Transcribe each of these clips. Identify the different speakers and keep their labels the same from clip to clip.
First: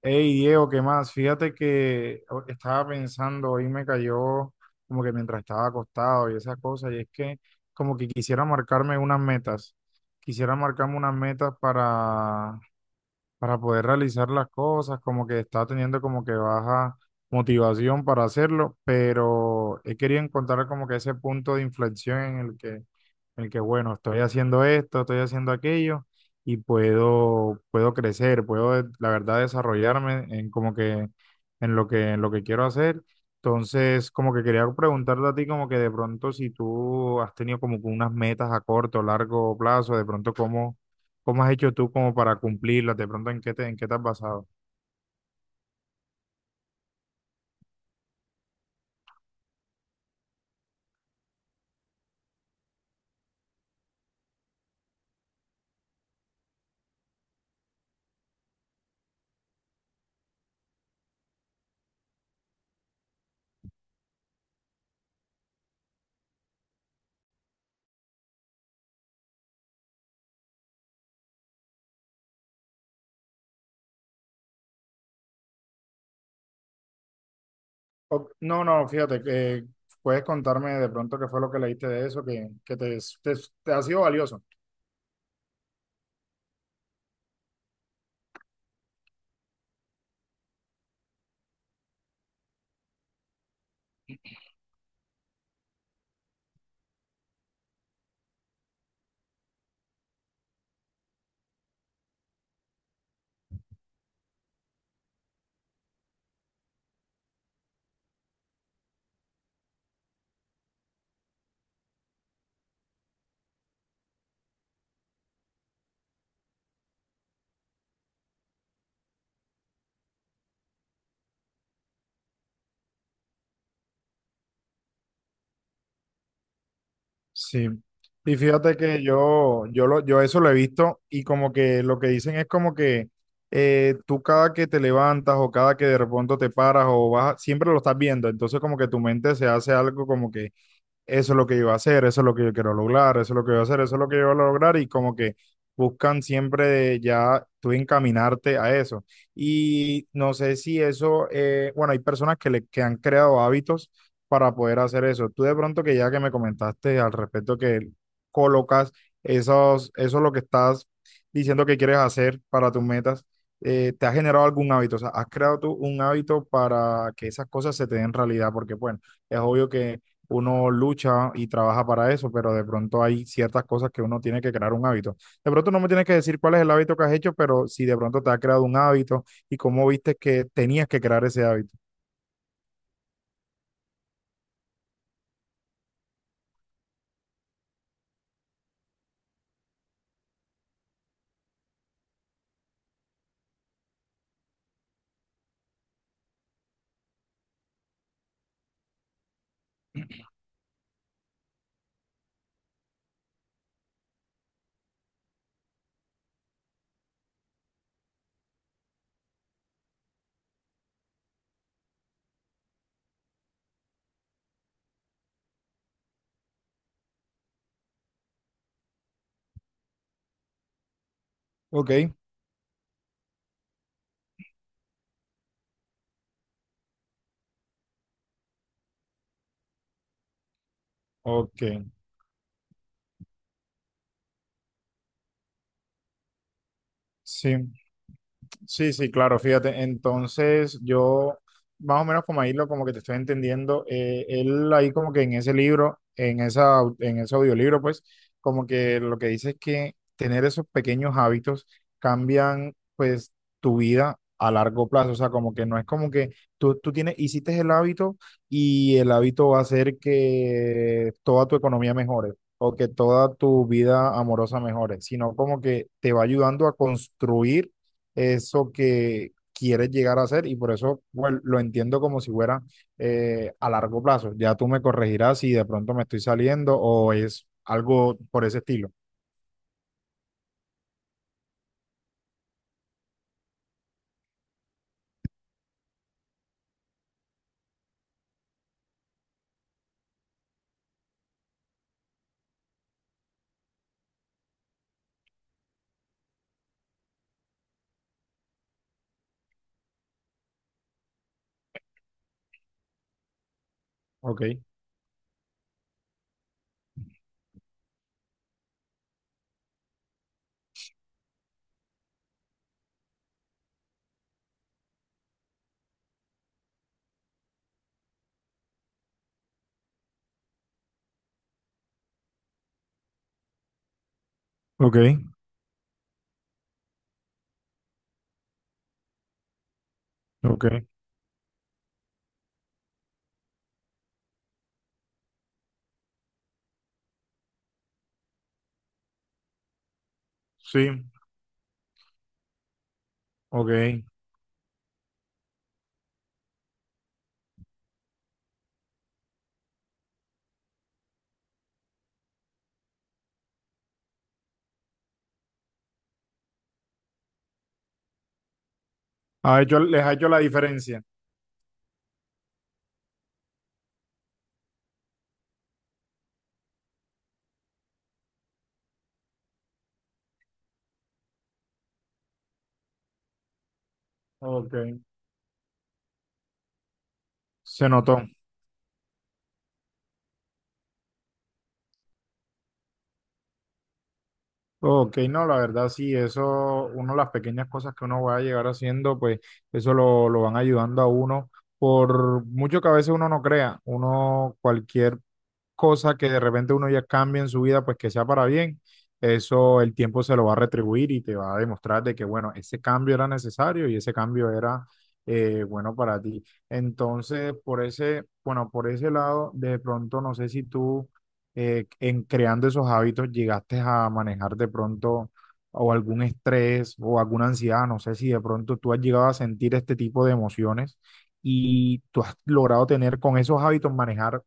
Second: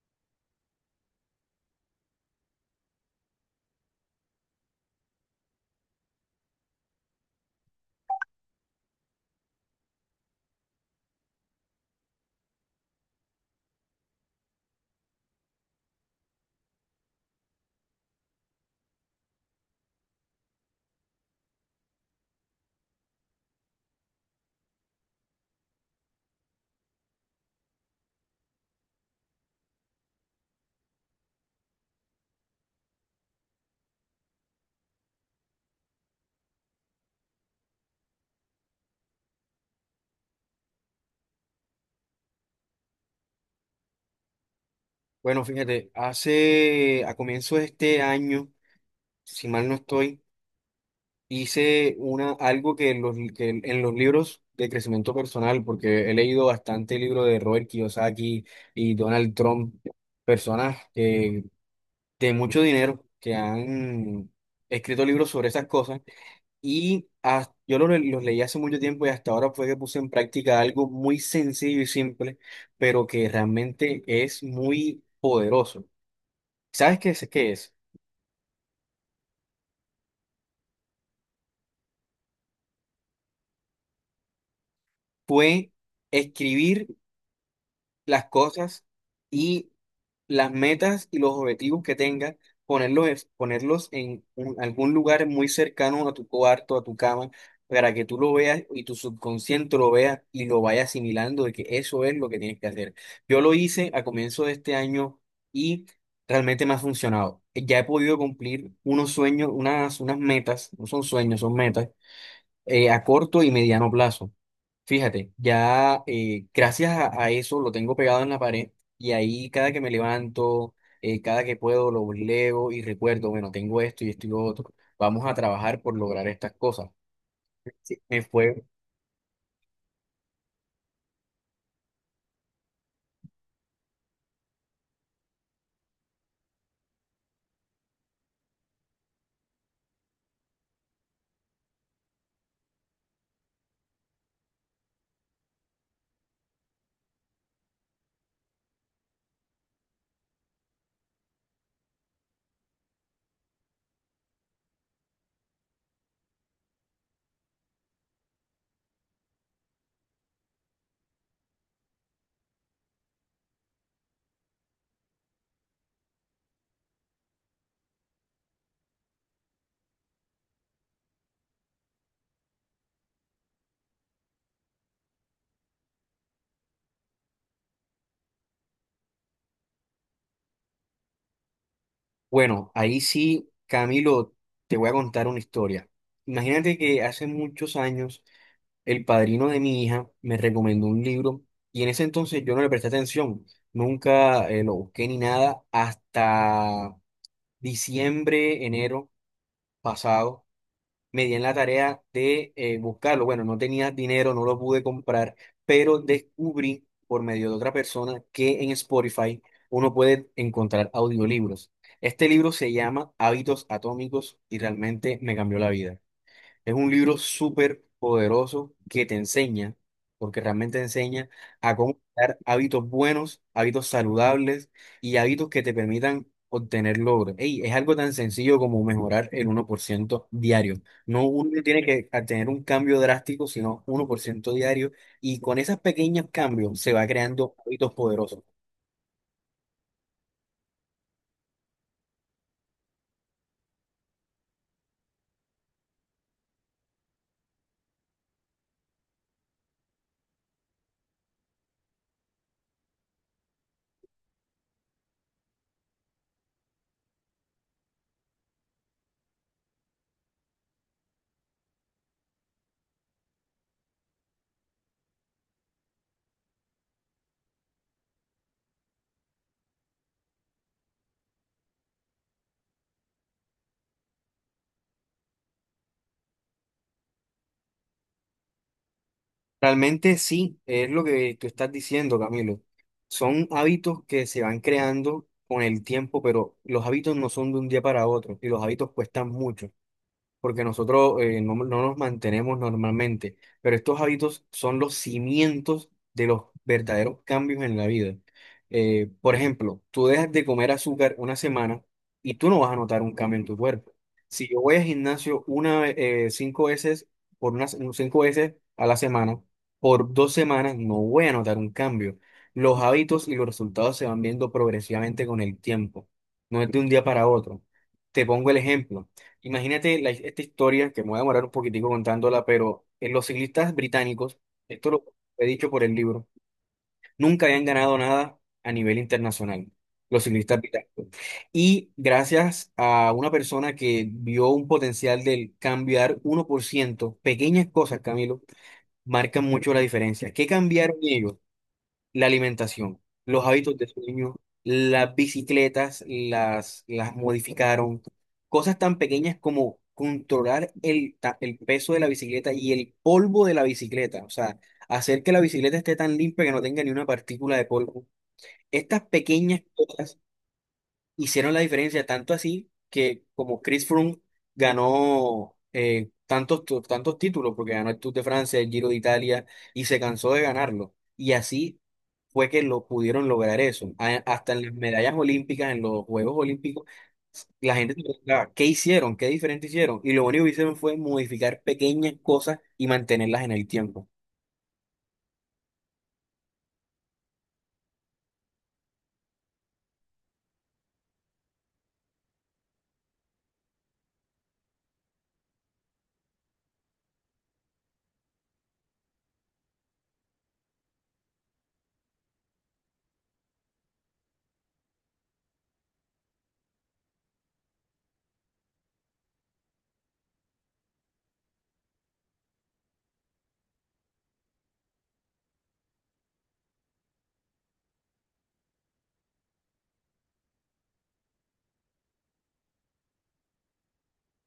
Speaker 1: Hey Diego, ¿qué más? Fíjate que estaba pensando, hoy me cayó como que mientras estaba acostado y esas cosas, y es que como que quisiera marcarme unas metas, quisiera marcarme unas metas para poder realizar las cosas, como que está teniendo como que baja motivación para hacerlo, pero he querido encontrar como que ese punto de inflexión en el que bueno, estoy haciendo esto, estoy haciendo aquello y puedo crecer, la verdad desarrollarme en como que en lo que quiero hacer. Entonces, como que quería preguntarte a ti como que de pronto si tú has tenido como que unas metas a corto o largo plazo, de pronto cómo ¿Cómo has hecho tú como para cumplirlas? ¿De pronto en qué te has basado?
Speaker 2: Bueno, fíjate, hace a comienzo de este año, si mal no estoy, hice una, algo que, en los, que en los libros de crecimiento personal, porque he leído bastante libros de Robert Kiyosaki y Donald Trump, personas que- de mucho dinero que han escrito libros sobre esas cosas, y yo los leí hace mucho tiempo y hasta ahora fue que puse en práctica algo muy sencillo y simple, pero que realmente es muy poderoso. ¿Sabes qué es? ¿Qué es?
Speaker 1: No, no, fíjate, que puedes contarme de pronto qué fue lo que leíste de eso, te, te ha sido valioso.
Speaker 2: Fue escribir las cosas y las metas y los objetivos que tengas, ponerlos, ponerlos en algún lugar muy cercano a tu cuarto, a tu cama, para que tú lo veas y tu subconsciente lo vea y lo vaya asimilando de que eso es lo que tienes que hacer. Yo lo hice a comienzo de este año y realmente me ha funcionado. Ya he podido cumplir unos sueños, unas, unas metas, no son sueños, son metas, a corto y mediano plazo. Fíjate, ya gracias a eso lo tengo pegado en la pared y ahí cada que me levanto, cada que puedo lo leo y recuerdo, bueno, tengo esto y esto y lo otro, vamos a trabajar por lograr estas cosas.
Speaker 1: Sí.
Speaker 2: Sí, me
Speaker 1: Y
Speaker 2: fue,
Speaker 1: fíjate que yo eso lo he visto y como que lo que dicen es como que tú cada que te levantas o cada que de pronto te paras o vas, siempre lo estás viendo. Entonces como que tu mente se hace algo como que eso es lo que yo voy a hacer, eso es lo que yo quiero lograr, eso es lo que yo voy a hacer, eso es lo que yo voy a lograr y como que buscan siempre ya tú encaminarte a eso. Y no sé si eso, bueno, hay personas que han creado hábitos para poder hacer eso. Tú de pronto que ya que me comentaste al respecto que colocas esos, eso lo que estás diciendo que quieres hacer para tus metas, ¿te ha generado algún hábito? O sea, ¿has creado tú un hábito para que esas cosas se te den realidad? Porque bueno, es obvio que uno lucha y trabaja para eso, pero de pronto hay ciertas cosas que uno tiene que crear un hábito. De pronto no me tienes que decir cuál es el hábito que has hecho, pero si de pronto te has creado un hábito y cómo viste que tenías que crear ese hábito.
Speaker 2: bueno, ahí sí, Camilo, te voy a contar una historia. Imagínate que hace muchos años el padrino de mi hija me recomendó un libro y en ese entonces yo no le presté atención, nunca lo busqué ni nada hasta diciembre, enero pasado, me di en la tarea de buscarlo. Bueno, no tenía dinero, no lo pude comprar, pero descubrí por medio de otra persona que en Spotify uno puede encontrar audiolibros. Este libro se llama Hábitos Atómicos y realmente me cambió la vida. Es un libro súper poderoso que te enseña, porque realmente enseña a
Speaker 1: Ok,
Speaker 2: cómo crear hábitos buenos, hábitos saludables y hábitos que te permitan obtener logros. Ey, es algo tan sencillo como mejorar el uno por ciento diario. No, uno
Speaker 1: ok,
Speaker 2: tiene que tener un cambio drástico, sino uno por ciento diario. Y con esos pequeños cambios se va
Speaker 1: sí.
Speaker 2: creando hábitos poderosos.
Speaker 1: Sí, sí, claro, fíjate. Entonces, yo, más o menos como ahí lo como que te estoy entendiendo, él ahí como que en ese libro, en en ese audiolibro, pues, como que lo que dice es que tener esos pequeños hábitos cambian, pues, tu vida a largo plazo. O sea, como que no es como que tú tienes, hiciste el hábito y el hábito va a hacer que toda tu economía mejore o que toda tu vida amorosa mejore, sino como que te va ayudando a construir eso que quieres llegar a hacer y por eso bueno, lo entiendo como si fuera a largo plazo. Ya tú me corregirás si de pronto me estoy saliendo o es algo por ese estilo.
Speaker 2: Realmente sí, es lo que tú estás diciendo, Camilo. Son hábitos que se van creando con el tiempo, pero los hábitos no son de un día para otro y los hábitos cuestan mucho porque nosotros no nos mantenemos normalmente, pero estos hábitos son los cimientos de los verdaderos cambios en la vida. Por ejemplo, tú dejas de comer azúcar una semana y tú no vas a notar un cambio en tu cuerpo.
Speaker 1: Ok,
Speaker 2: Si yo voy al gimnasio una, cinco veces, por unas cinco veces a la semana, por dos semanas no voy a notar un cambio. Los hábitos y los resultados se van viendo progresivamente con el tiempo, no es de un día para otro. Te pongo el ejemplo. Imagínate esta historia, que me voy a demorar un poquitico contándola, pero en los ciclistas británicos, esto
Speaker 1: ok,
Speaker 2: lo he dicho por el libro, nunca habían ganado nada a nivel internacional, los ciclistas
Speaker 1: ok.
Speaker 2: británicos. Y gracias a una persona que vio un potencial del cambiar uno por ciento, pequeñas cosas, Camilo, marcan mucho la diferencia. ¿Qué
Speaker 1: Sí,
Speaker 2: cambiaron ellos? La alimentación, los hábitos de
Speaker 1: ok.
Speaker 2: sueño, las bicicletas las modificaron, cosas tan pequeñas como controlar el peso de la bicicleta y el polvo de la bicicleta, o sea, hacer que la bicicleta esté tan limpia que no tenga ni una partícula de polvo. Estas pequeñas
Speaker 1: Ha hecho, les ha
Speaker 2: cosas
Speaker 1: hecho la diferencia.
Speaker 2: hicieron la diferencia, tanto así que como Chris Froome ganó tantos, tantos títulos, porque ganó el Tour de Francia, el Giro de Italia, y se cansó de ganarlo. Y así fue que lo pudieron lograr eso. Hasta en las
Speaker 1: Ok,
Speaker 2: medallas olímpicas, en los Juegos Olímpicos, la
Speaker 1: se
Speaker 2: gente se
Speaker 1: notó.
Speaker 2: preguntaba, ¿qué hicieron? ¿Qué diferente hicieron? Y lo único que hicieron fue modificar pequeñas cosas y mantenerlas en el tiempo.
Speaker 1: Ok, no, la verdad sí, eso, uno, las pequeñas cosas que uno va a llegar haciendo, pues eso lo van ayudando a uno, por mucho que a veces uno no crea, uno, cualquier cosa que de repente uno ya cambia en su vida, pues que sea para bien, eso el tiempo se lo va a retribuir y te va a demostrar de que, bueno, ese cambio era necesario y ese cambio era bueno para ti. Entonces, por ese, bueno, por ese lado, de pronto no sé si tú en creando esos hábitos llegaste a manejar de pronto o algún estrés o alguna ansiedad, no sé si de pronto tú has llegado a sentir este tipo de emociones y tú has logrado tener con esos hábitos manejar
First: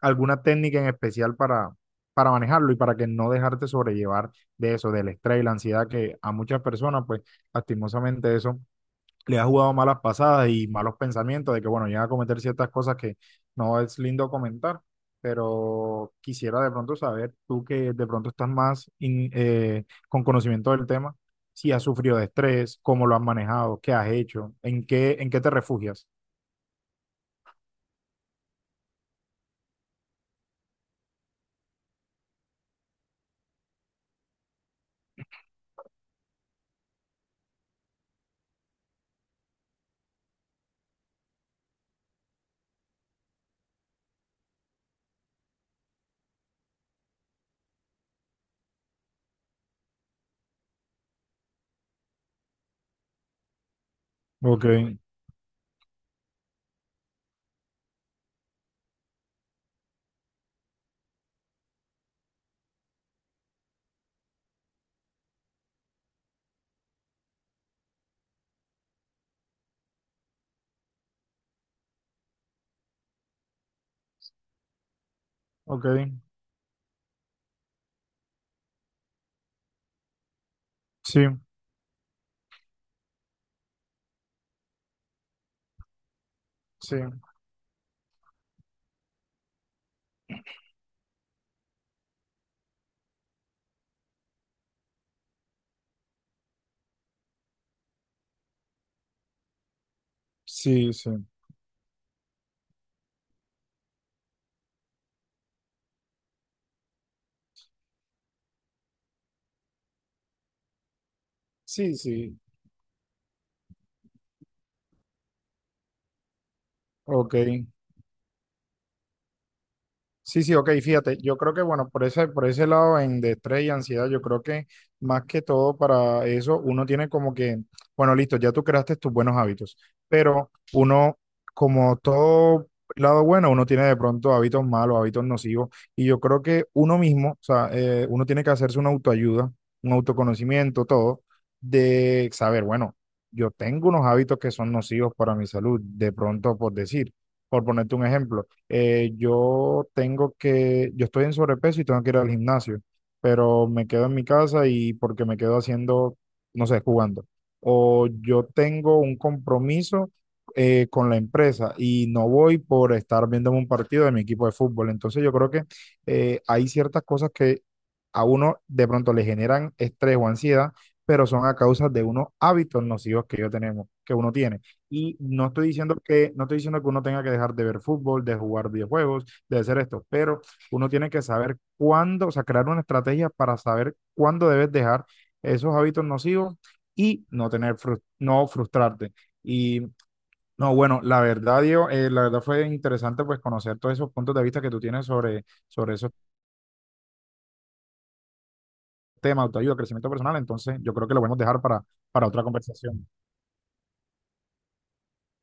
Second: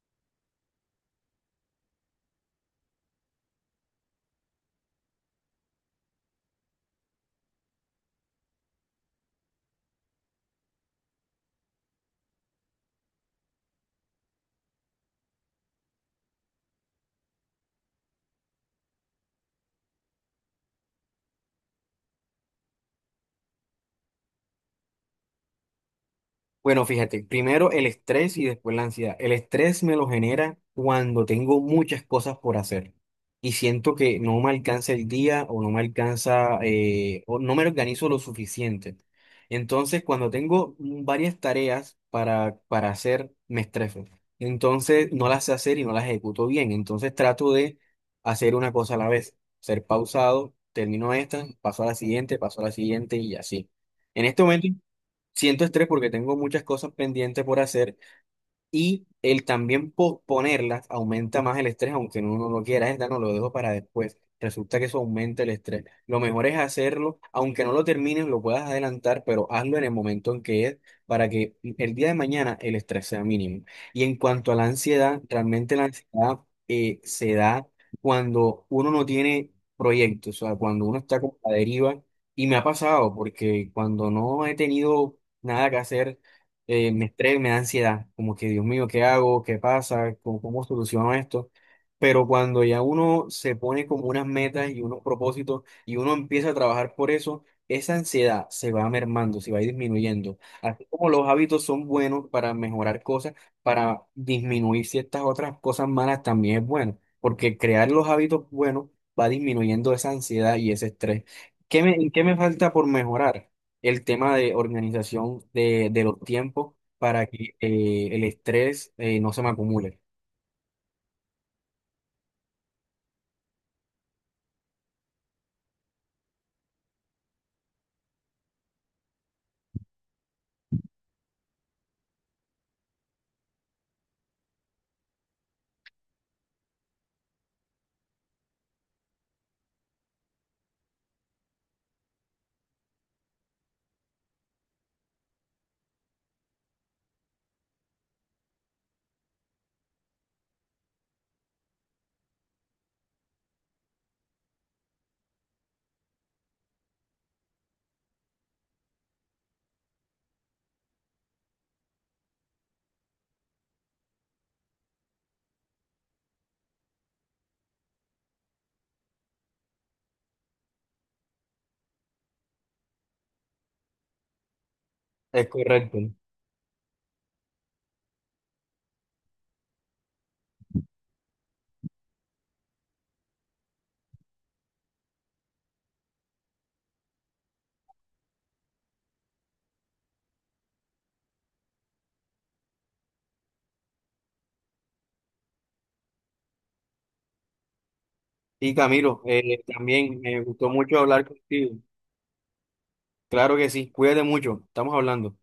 Speaker 1: alguna técnica en especial para manejarlo y para que no dejarte sobrellevar de eso, del estrés y la ansiedad que a muchas personas, pues lastimosamente eso le ha jugado malas pasadas y malos pensamientos de que, bueno, llega a cometer ciertas cosas que no es lindo comentar, pero quisiera de pronto saber, tú que de pronto estás más con conocimiento del tema, si has sufrido de estrés, cómo lo has manejado, qué has hecho, en qué te refugias.
Speaker 2: Bueno, fíjate, primero el estrés y después la ansiedad. El estrés me lo genera cuando tengo muchas cosas por hacer y siento que no me alcanza el día o no me alcanza o no me organizo lo suficiente. Entonces, cuando tengo varias tareas para hacer, me estreso. Entonces, no las sé hacer y no las ejecuto bien. Entonces, trato de hacer una cosa a la vez, ser pausado, termino esta, paso a la siguiente, paso a la siguiente y así. En este
Speaker 1: Ok,
Speaker 2: momento siento estrés porque tengo muchas cosas pendientes por hacer y el también posponerlas aumenta más el estrés, aunque uno no lo quiera, esta no lo dejo para después. Resulta que eso aumenta el estrés. Lo mejor es hacerlo, aunque no lo termines, lo puedas adelantar, pero hazlo en el momento en que es, para que el día de mañana el estrés sea mínimo. Y en cuanto a la ansiedad, realmente la
Speaker 1: ok,
Speaker 2: ansiedad se da cuando uno no tiene proyectos, o sea, cuando uno está
Speaker 1: sí,
Speaker 2: con la deriva. Y me ha pasado, porque cuando no he tenido nada que hacer,
Speaker 1: sí,
Speaker 2: me da ansiedad, como que Dios mío, ¿qué hago? ¿Qué pasa? ¿Cómo, cómo soluciono esto? Pero cuando ya uno se pone como unas metas y unos propósitos y uno empieza a trabajar por eso, esa ansiedad se va mermando, se va disminuyendo. Así
Speaker 1: sí,
Speaker 2: como
Speaker 1: sí.
Speaker 2: los hábitos son buenos para mejorar cosas, para disminuir ciertas otras cosas malas también es bueno, porque crear los hábitos buenos va disminuyendo esa ansiedad y ese estrés.
Speaker 1: Sí,
Speaker 2: Qué me
Speaker 1: sí,
Speaker 2: falta por mejorar? El tema de organización de los tiempos para
Speaker 1: ok.
Speaker 2: que el estrés no se me acumule.
Speaker 1: Sí, sí, ok, fíjate, yo creo que bueno, por ese lado en de estrés y ansiedad, yo creo que más que todo para eso, uno tiene como que, bueno, listo, ya tú creaste tus buenos hábitos, pero uno, como todo lado bueno, uno tiene de pronto hábitos malos, hábitos nocivos, y yo creo que uno mismo, o sea, uno tiene que hacerse una autoayuda, un autoconocimiento, todo, de saber, bueno, yo tengo unos hábitos que son nocivos para mi salud, de pronto por decir, por ponerte un ejemplo yo tengo yo estoy en sobrepeso y tengo que ir al gimnasio, pero me quedo en mi casa y porque me quedo haciendo, no sé, jugando. O yo tengo un compromiso con la empresa y no voy por estar viendo un partido de mi equipo de fútbol. Entonces yo creo que hay ciertas cosas que a uno de pronto le generan estrés o ansiedad, pero son a causa de unos hábitos nocivos que yo tenemos, que uno tiene. Y no
Speaker 2: Es
Speaker 1: estoy diciendo
Speaker 2: correcto.
Speaker 1: que uno tenga que dejar de ver fútbol, de jugar videojuegos, de hacer esto, pero uno tiene que saber cuándo, o sea, crear una estrategia para saber cuándo debes dejar esos hábitos nocivos y no tener, no frustrarte. Y no, bueno, la verdad, Diego, la verdad fue interesante pues conocer todos esos puntos de vista que tú tienes sobre esos
Speaker 2: Y Camilo,
Speaker 1: temas, autoayuda, crecimiento
Speaker 2: también
Speaker 1: personal.
Speaker 2: me gustó
Speaker 1: Entonces, yo
Speaker 2: mucho
Speaker 1: creo que lo
Speaker 2: hablar
Speaker 1: podemos dejar
Speaker 2: contigo.
Speaker 1: para otra conversación.
Speaker 2: Claro que sí, cuídate mucho, estamos hablando.